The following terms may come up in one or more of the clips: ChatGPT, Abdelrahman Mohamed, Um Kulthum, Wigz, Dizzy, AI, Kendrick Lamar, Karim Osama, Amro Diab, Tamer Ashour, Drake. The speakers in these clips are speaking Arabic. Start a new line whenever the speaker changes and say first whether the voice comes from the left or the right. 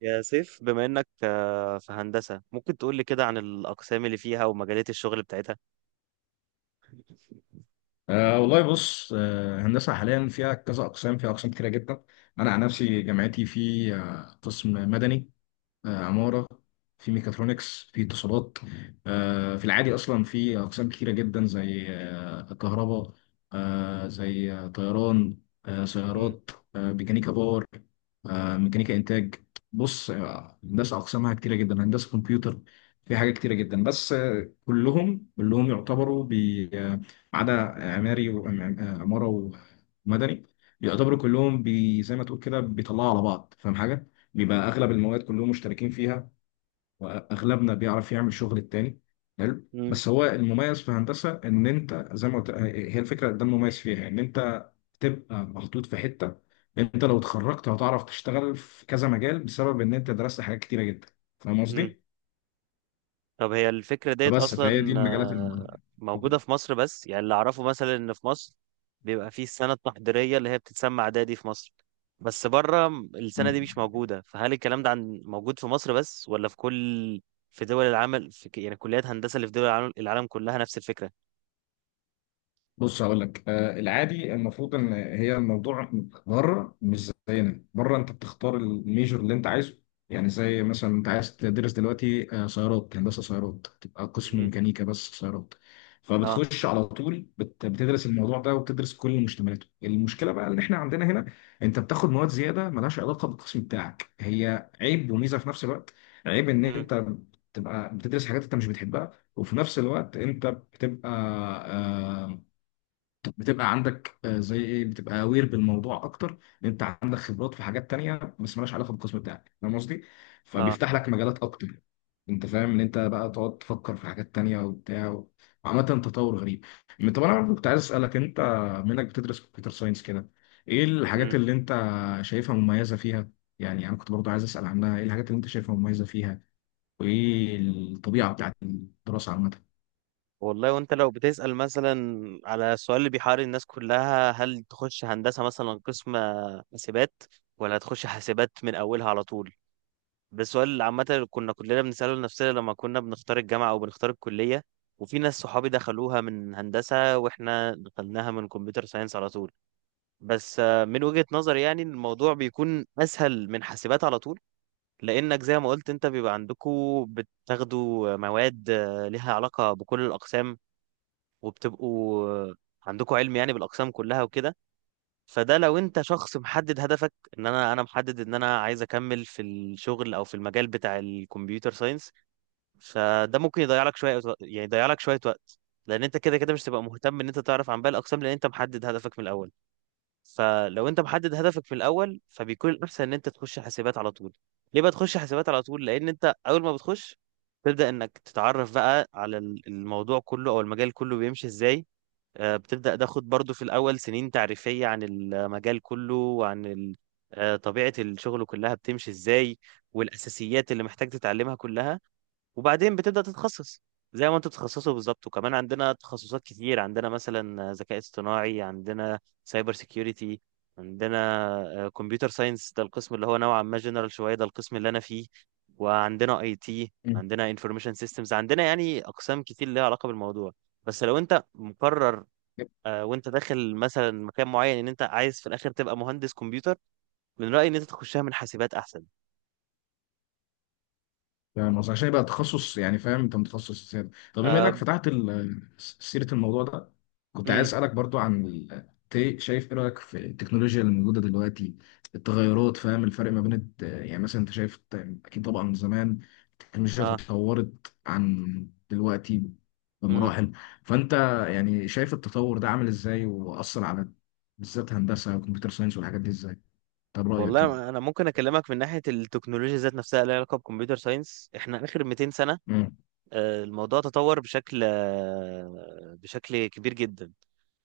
right: يا سيف، بما انك في هندسة ممكن تقول لي كده عن الأقسام اللي فيها ومجالات الشغل بتاعتها؟
left: والله بص هندسة حاليا فيها كذا أقسام فيها أقسام كتيرة جدا. أنا عن نفسي جامعتي في قسم مدني، عمارة، في ميكاترونكس، في اتصالات. في العادي أصلا في أقسام كتيرة جدا، زي كهرباء، زي طيران،
right: مم.
left: سيارات، ميكانيكا باور، ميكانيكا إنتاج. بص، هندسة أقسامها كتيرة جدا، هندسة كمبيوتر، في حاجات كتيرة جدا. بس كلهم يعتبروا ما عدا عماري، وعمارة، ومدني، يعتبروا كلهم بي، زي ما تقول كده بيطلعوا على بعض. فاهم حاجة؟ بيبقى اغلب المواد كلهم مشتركين فيها، واغلبنا بيعرف يعمل شغل التاني. حلو،
right: مم.
left: بس هو المميز في هندسه ان انت زي ما قلت، هي الفكره ده المميز فيها، ان انت تبقى محطوط في حته. انت لو اتخرجت هتعرف تشتغل في كذا مجال، بسبب ان انت درست حاجات كتيره جدا. فاهم
right: مم.
left: قصدي؟
right: طب هي الفكرة ديت
left: فبس فهي دي
right: أصلا
left: المجالات
right: موجودة في مصر، بس يعني اللي أعرفه مثلا إن في مصر بيبقى فيه السنة التحضيرية اللي هي بتتسمى إعدادي في مصر، بس بره السنة
left: المهمه.
right: دي مش موجودة. فهل الكلام ده عن موجود في مصر بس ولا في كل في دول العمل في يعني كليات هندسة اللي في دول العالم كلها نفس الفكرة؟
left: بص هقول لك، آه، العادي المفروض ان هي الموضوع بره مش زينا، بره انت بتختار الميجور اللي انت عايزه. يعني زي مثلا انت عايز تدرس دلوقتي آه، سيارات، هندسه سيارات، تبقى قسم
right: مم.
left: ميكانيكا بس سيارات،
right: اه.
left: فبتخش على طول بتدرس الموضوع ده، وبتدرس كل مشتملاته. المشكله بقى ان احنا عندنا هنا انت بتاخد مواد زياده ملهاش علاقه بالقسم بتاعك، هي عيب وميزه في نفس الوقت. عيب ان
right: مم.
left: انت تبقى بتدرس حاجات انت مش بتحبها، وفي نفس الوقت انت بتبقى، آه، بتبقى عندك زي ايه، بتبقى اوير بالموضوع اكتر، لان انت عندك خبرات في حاجات تانية بس مالهاش علاقه بالقسم بتاعك. فاهم قصدي؟
right: اه.
left: فبيفتح لك مجالات اكتر. انت فاهم ان انت بقى تقعد تفكر في حاجات تانية وبتاع، وعامة تطور غريب. طب انا برضه كنت عايز اسالك، انت منك بتدرس كمبيوتر ساينس كده، ايه الحاجات
right: مم.
left: اللي انت شايفها مميزه فيها؟ يعني انا كنت برضه عايز اسال عنها، ايه الحاجات اللي انت شايفها مميزه فيها، وايه الطبيعه بتاعت الدراسه عامه؟
right: والله، وانت لو بتسأل مثلا على السؤال اللي بيحير الناس كلها، هل تخش هندسة مثلا قسم حاسبات ولا تخش حاسبات من أولها على طول؟ ده السؤال اللي عامة اللي كنا كلنا بنسأله لنفسنا لما كنا بنختار الجامعة أو بنختار الكلية. وفي ناس صحابي دخلوها من هندسة، واحنا دخلناها من كمبيوتر ساينس على طول. بس من وجهة نظري يعني الموضوع بيكون أسهل من حاسبات على طول، لأنك زي ما قلت انت بيبقى عندكوا بتاخدوا مواد ليها علاقة بكل الأقسام، وبتبقوا عندكم علم يعني بالاقسام كلها وكده. فده لو انت شخص محدد هدفك، ان انا محدد ان انا عايز اكمل في الشغل او في المجال بتاع الكمبيوتر ساينس، فده ممكن يضيع لك شويه يعني يضيع لك شويه وقت، لان انت كده كده مش تبقى مهتم ان انت تعرف عن باقي الاقسام لان انت محدد هدفك من الاول. فلو انت محدد هدفك من الاول فبيكون الاحسن ان انت تخش حاسبات على طول. ليه بقى تخش حاسبات على طول؟ لان انت اول ما بتخش تبدا انك تتعرف بقى على الموضوع كله او المجال كله بيمشي ازاي. بتبدأ تاخد برضو في الأول سنين تعريفية عن المجال كله وعن طبيعة الشغل كلها بتمشي إزاي، والأساسيات اللي محتاج تتعلمها كلها، وبعدين بتبدأ تتخصص زي ما انتوا بتتخصصوا بالظبط. وكمان عندنا تخصصات كتير، عندنا مثلا ذكاء اصطناعي، عندنا سايبر سيكيورتي، عندنا كمبيوتر ساينس ده القسم اللي هو نوعا ما جنرال شوية ده القسم اللي أنا فيه، وعندنا اي تي،
left: مم.
right: عندنا انفورميشن سيستمز، عندنا يعني أقسام كتير ليها علاقة بالموضوع. بس لو انت مقرر، وانت داخل مثلا مكان معين ان انت عايز في الاخر تبقى مهندس كمبيوتر، من رأيي ان انت تخشها من حاسبات احسن.
left: فاهم قصدي؟ عشان يبقى تخصص يعني، فاهم انت متخصص سيادة. طب بما
right: آه.
left: انك فتحت سيرة الموضوع ده، كنت عايز
right: امم.
left: اسألك برضو عن شايف ايه رأيك في التكنولوجيا اللي موجودة دلوقتي، التغيرات، فاهم الفرق ما بين يعني مثلا انت شايف اكيد طبعا زمان التكنولوجيا
right: اه.
left: اتطورت عن دلوقتي
right: امم.
left: بمراحل. فانت يعني شايف التطور ده عامل ازاي، واثر على بالذات هندسة وكمبيوتر ساينس والحاجات دي ازاي؟ طب رأيك كده؟
right: والله، انا ممكن اكلمك من ناحيه التكنولوجيا ذات نفسها اللي لها علاقه بكمبيوتر ساينس. احنا اخر 200 سنه الموضوع تطور بشكل كبير جدا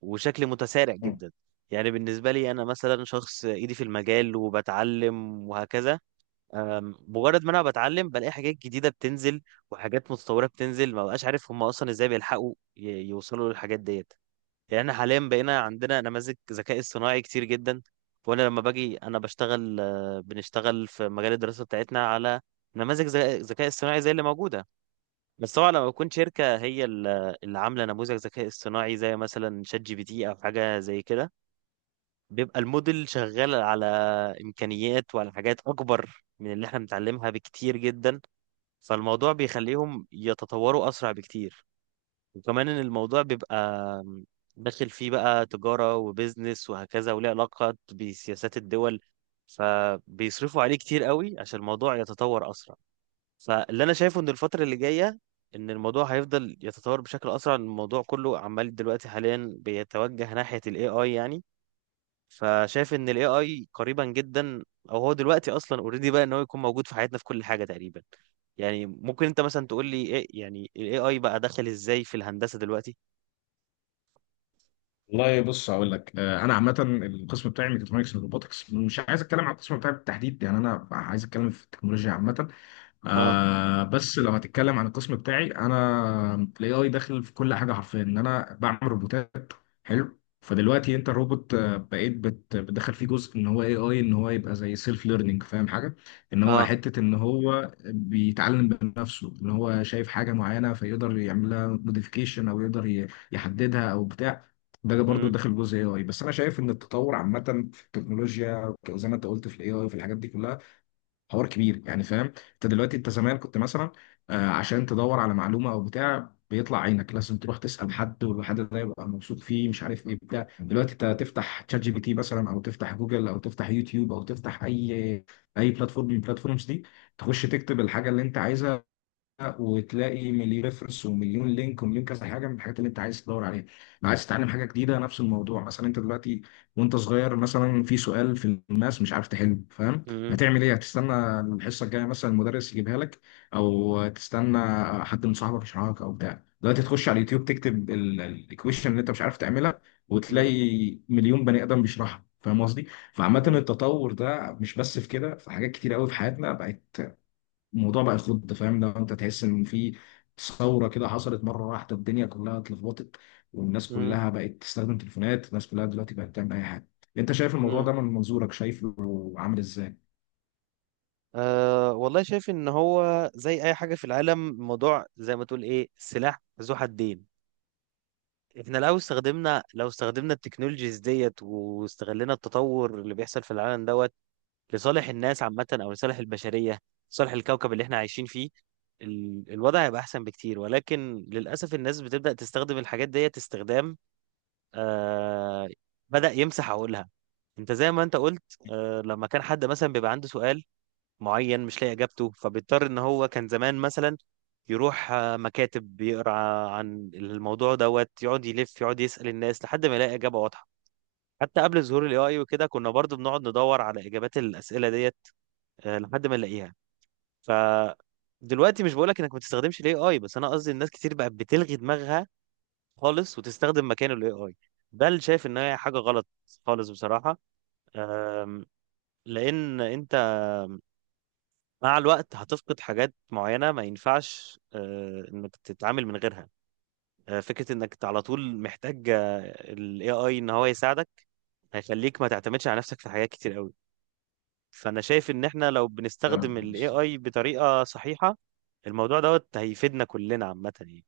right: وشكل متسارع
left: مم.
right: جدا. يعني بالنسبه لي انا مثلا شخص ايدي في المجال وبتعلم وهكذا. مجرد ما انا بتعلم بلاقي حاجات جديده بتنزل وحاجات متطوره بتنزل، ما بقاش عارف هم اصلا ازاي بيلحقوا يوصلوا للحاجات ديت. يعني احنا حاليا بقينا عندنا نماذج ذكاء اصطناعي كتير جدا. وانا لما باجي انا بشتغل آه، بنشتغل في مجال الدراسه بتاعتنا على نماذج ذكاء اصطناعي زي اللي موجوده. بس طبعا لما تكون شركه هي اللي عامله نموذج ذكاء اصطناعي زي مثلا شات جي بي تي او حاجه زي كده، بيبقى الموديل شغال على إمكانيات وعلى حاجات أكبر من اللي احنا بنتعلمها بكتير جدا. فالموضوع بيخليهم يتطوروا أسرع بكتير. وكمان إن الموضوع بيبقى داخل فيه بقى تجارة وبيزنس وهكذا، وليه علاقة بسياسات الدول، فبيصرفوا عليه كتير قوي عشان الموضوع يتطور أسرع. فاللي أنا شايفه إن الفترة اللي جاية إن الموضوع هيفضل يتطور بشكل أسرع. الموضوع كله عمال دلوقتي حاليا بيتوجه ناحية ال AI يعني. فشايف ان الاي اي قريبا جدا، او هو دلوقتي اصلا اوريدي بقى ان هو يكون موجود في حياتنا في كل حاجه تقريبا. يعني ممكن انت مثلا تقول لي ايه يعني الاي اي بقى دخل ازاي في الهندسه دلوقتي؟
left: والله بص هقول لك، انا عامه القسم بتاعي ميكاترونكس اند روبوتكس، مش عايز اتكلم عن القسم بتاعي بالتحديد، يعني انا عايز اتكلم في التكنولوجيا عامه.
right: اه.
left: بس لو هتتكلم عن القسم بتاعي، انا الاي اي داخل في كل حاجه حرفيا، ان انا بعمل روبوتات. حلو، فدلوقتي انت الروبوت، بقيت بتدخل فيه جزء ان هو اي اي، ان هو يبقى زي سيلف ليرنينج. فاهم حاجه؟ ان هو
right: اه.
left: حته ان هو بيتعلم بنفسه، ان هو شايف حاجه معينه فيقدر يعمل لها موديفيكيشن، او يقدر يحددها او بتاع. ده برضه
right: امم.
left: داخل جزء اي اي. بس انا شايف ان التطور عامه في التكنولوجيا، زي ما انت قلت في الاي اي وفي الحاجات دي كلها، حوار كبير يعني. فاهم انت دلوقتي، انت زمان كنت مثلا عشان تدور على معلومه او بتاع بيطلع عينك، لازم تروح تسال حد، والحد ده يبقى موثوق فيه، مش عارف ايه بتاع. دلوقتي انت تفتح تشات جي بي تي مثلا، او تفتح جوجل، او تفتح يوتيوب، او تفتح اي اي بلاتفورم من البلاتفورمز دي، تخش تكتب الحاجه اللي انت عايزها، وتلاقي مليون ريفرنس ومليون لينك ومليون كذا حاجه من الحاجات اللي انت عايز تدور عليها. لو عايز تتعلم حاجه جديده، نفس الموضوع. مثلا انت دلوقتي وانت صغير، مثلا في سؤال في الماس مش عارف تحله، فاهم،
right: امم.
left: هتعمل ايه؟ هتستنى الحصه الجايه مثلا المدرس يجيبها لك، او تستنى حد من صاحبك يشرحها لك او بتاع. دلوقتي تخش على اليوتيوب، تكتب الايكويشن اللي انت مش عارف تعملها،
right: امم.
left: وتلاقي مليون بني ادم بيشرحها. فاهم قصدي؟ فعامة
right: امم.
left: التطور ده مش بس في كده، في حاجات كتير قوي في حياتنا بقت. الموضوع بقى يخض. فاهم لو انت تحس ان في ثوره كده حصلت مره واحده، الدنيا كلها اتلخبطت، والناس
right: امم.
left: كلها بقت تستخدم تليفونات، الناس كلها دلوقتي بقت تعمل اي حاجه. انت شايف الموضوع
right: امم.
left: ده من منظورك، شايفه عامل ازاي؟
right: أه، والله شايف ان هو زي اي حاجه في العالم الموضوع زي ما تقول ايه سلاح ذو حدين. احنا لو استخدمنا التكنولوجيز ديت واستغلنا التطور اللي بيحصل في العالم دوت لصالح الناس عامة أو لصالح البشرية، لصالح الكوكب اللي احنا عايشين فيه، الوضع هيبقى أحسن بكتير. ولكن للأسف الناس بتبدأ تستخدم الحاجات ديت استخدام آه بدأ يمسح عقولها. أنت زي ما أنت قلت، لما كان حد مثلا بيبقى عنده سؤال معين مش لاقي إجابته، فبيضطر إن هو كان زمان مثلا يروح مكاتب، بيقرا عن الموضوع دوت، يقعد يلف يقعد يسأل الناس لحد ما يلاقي إجابة واضحة. حتى قبل ظهور الاي اي وكده كنا برضو بنقعد ندور على اجابات الاسئله ديت لحد ما نلاقيها. ف دلوقتي مش بقولك انك ما تستخدمش الاي اي، بس انا قصدي الناس كتير بقت بتلغي دماغها خالص وتستخدم مكانه الاي اي. ده اللي شايف ان هي حاجه غلط خالص بصراحه. آم، لان انت مع الوقت هتفقد حاجات معينه ما ينفعش انك تتعامل من غيرها. فكره انك على طول محتاج الاي اي ان هو يساعدك هيخليك ما تعتمدش على نفسك في حاجات كتير قوي. فانا شايف ان احنا لو
left: آه.
right: بنستخدم الاي اي بطريقه صحيحه الموضوع دوت هيفيدنا كلنا عامة يعني،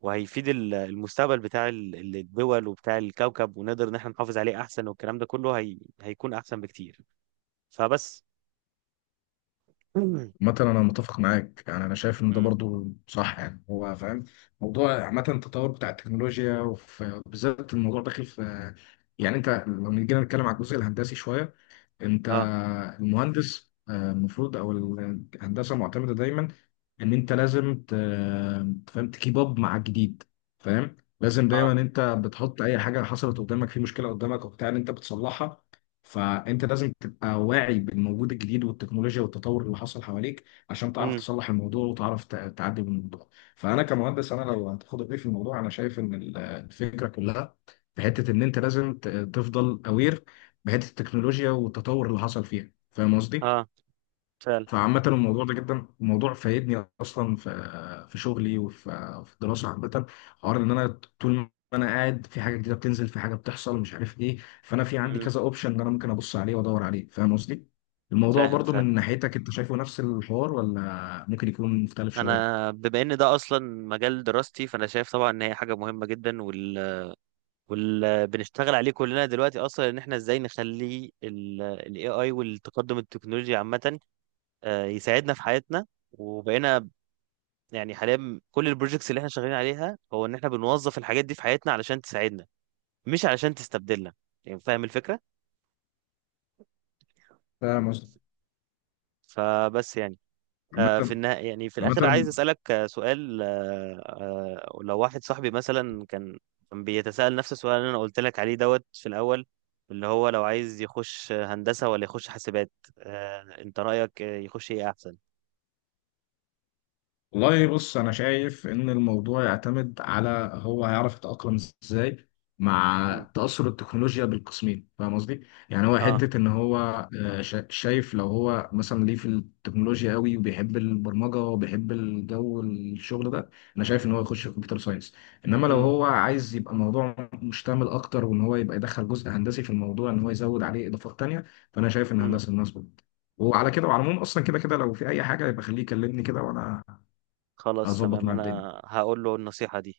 right: وهيفيد المستقبل بتاع الدول وبتاع الكوكب، ونقدر ان احنا نحافظ عليه احسن، والكلام ده كله هيكون احسن بكتير. فبس.
left: مثلا انا متفق معاك، يعني انا شايف ان ده
right: مم.
left: برضو صح. يعني هو فاهم، موضوع عامه التطور بتاع التكنولوجيا، وبالذات الموضوع داخل في، يعني انت لو جينا نتكلم على الجزء الهندسي شويه، انت
right: اه.
left: المهندس، المفروض او الهندسه معتمده دايما ان انت لازم تفهم تكيب اب مع الجديد. فاهم، لازم دايما
right: اه.
left: انت بتحط اي حاجه حصلت قدامك، في مشكله قدامك وبتاع، ان انت بتصلحها. فانت لازم تبقى واعي بالموجود الجديد والتكنولوجيا والتطور اللي حصل حواليك، عشان تعرف
right: مم.
left: تصلح الموضوع وتعرف تعدي من الموضوع. فانا كمهندس، انا لو هتاخد رأيي في الموضوع، انا شايف ان الفكره كلها في حته ان انت لازم تفضل اوير بحته التكنولوجيا والتطور اللي حصل فيها. فاهم قصدي؟
right: اه، فعلا.
left: فعامة الموضوع ده جدا، الموضوع فايدني اصلا في في شغلي، وفي في الدراسه عامة، حوار ان انا طول ما انا قاعد، في حاجه جديده بتنزل، في حاجه بتحصل مش عارف ايه، فانا في عندي
right: مم.
left: كذا اوبشن ان انا ممكن ابص عليه وادور عليه. فاهم قصدي؟ الموضوع
right: فاهم،
left: برضو
right: فعلا.
left: من ناحيتك انت شايفه نفس الحوار، ولا ممكن يكون مختلف شويه؟
right: انا بما ان ده اصلا مجال دراستي فانا شايف طبعا ان هي حاجة مهمة جدا، بنشتغل عليه كلنا دلوقتي اصلا ان احنا ازاي نخلي ال AI والتقدم التكنولوجي عامة يساعدنا في حياتنا. وبقينا يعني حاليا كل البروجكتس اللي احنا شغالين عليها هو ان احنا بنوظف الحاجات دي في حياتنا علشان تساعدنا، مش علشان تستبدلنا. يعني فاهم الفكرة؟
left: فاهم قصدي؟
right: فبس يعني. في
left: عامة
right: النهاية يعني في الاخر عايز
left: عامة
right: اسالك سؤال. لو واحد صاحبي مثلا كان بيتساءل نفس السؤال اللي انا قلت لك عليه دوت في الاول، اللي هو لو عايز يخش هندسة ولا يخش حاسبات، انت رأيك يخش ايه احسن؟
left: والله بص، انا شايف ان الموضوع يعتمد على هو هيعرف يتاقلم ازاي
right: مم.
left: مع تاثر التكنولوجيا بالقسمين. فاهم قصدي، يعني هو
right: اه.
left: حته ان هو شايف لو هو مثلا ليه في التكنولوجيا قوي وبيحب البرمجه وبيحب الجو الشغل ده، انا شايف ان هو يخش في كمبيوتر ساينس. انما لو
right: امم.
left: هو عايز يبقى الموضوع مشتمل اكتر، وان هو يبقى يدخل جزء هندسي في الموضوع، ان هو يزود عليه اضافات تانيه، فانا شايف ان هندسه الناس. وعلى كده وعلى العموم، اصلا كده كده لو في اي حاجه يبقى خليه يكلمني كده، وانا
right: خلاص،
left: اظبط
right: تمام،
left: مع الدنيا.
right: انا هقول له النصيحة دي.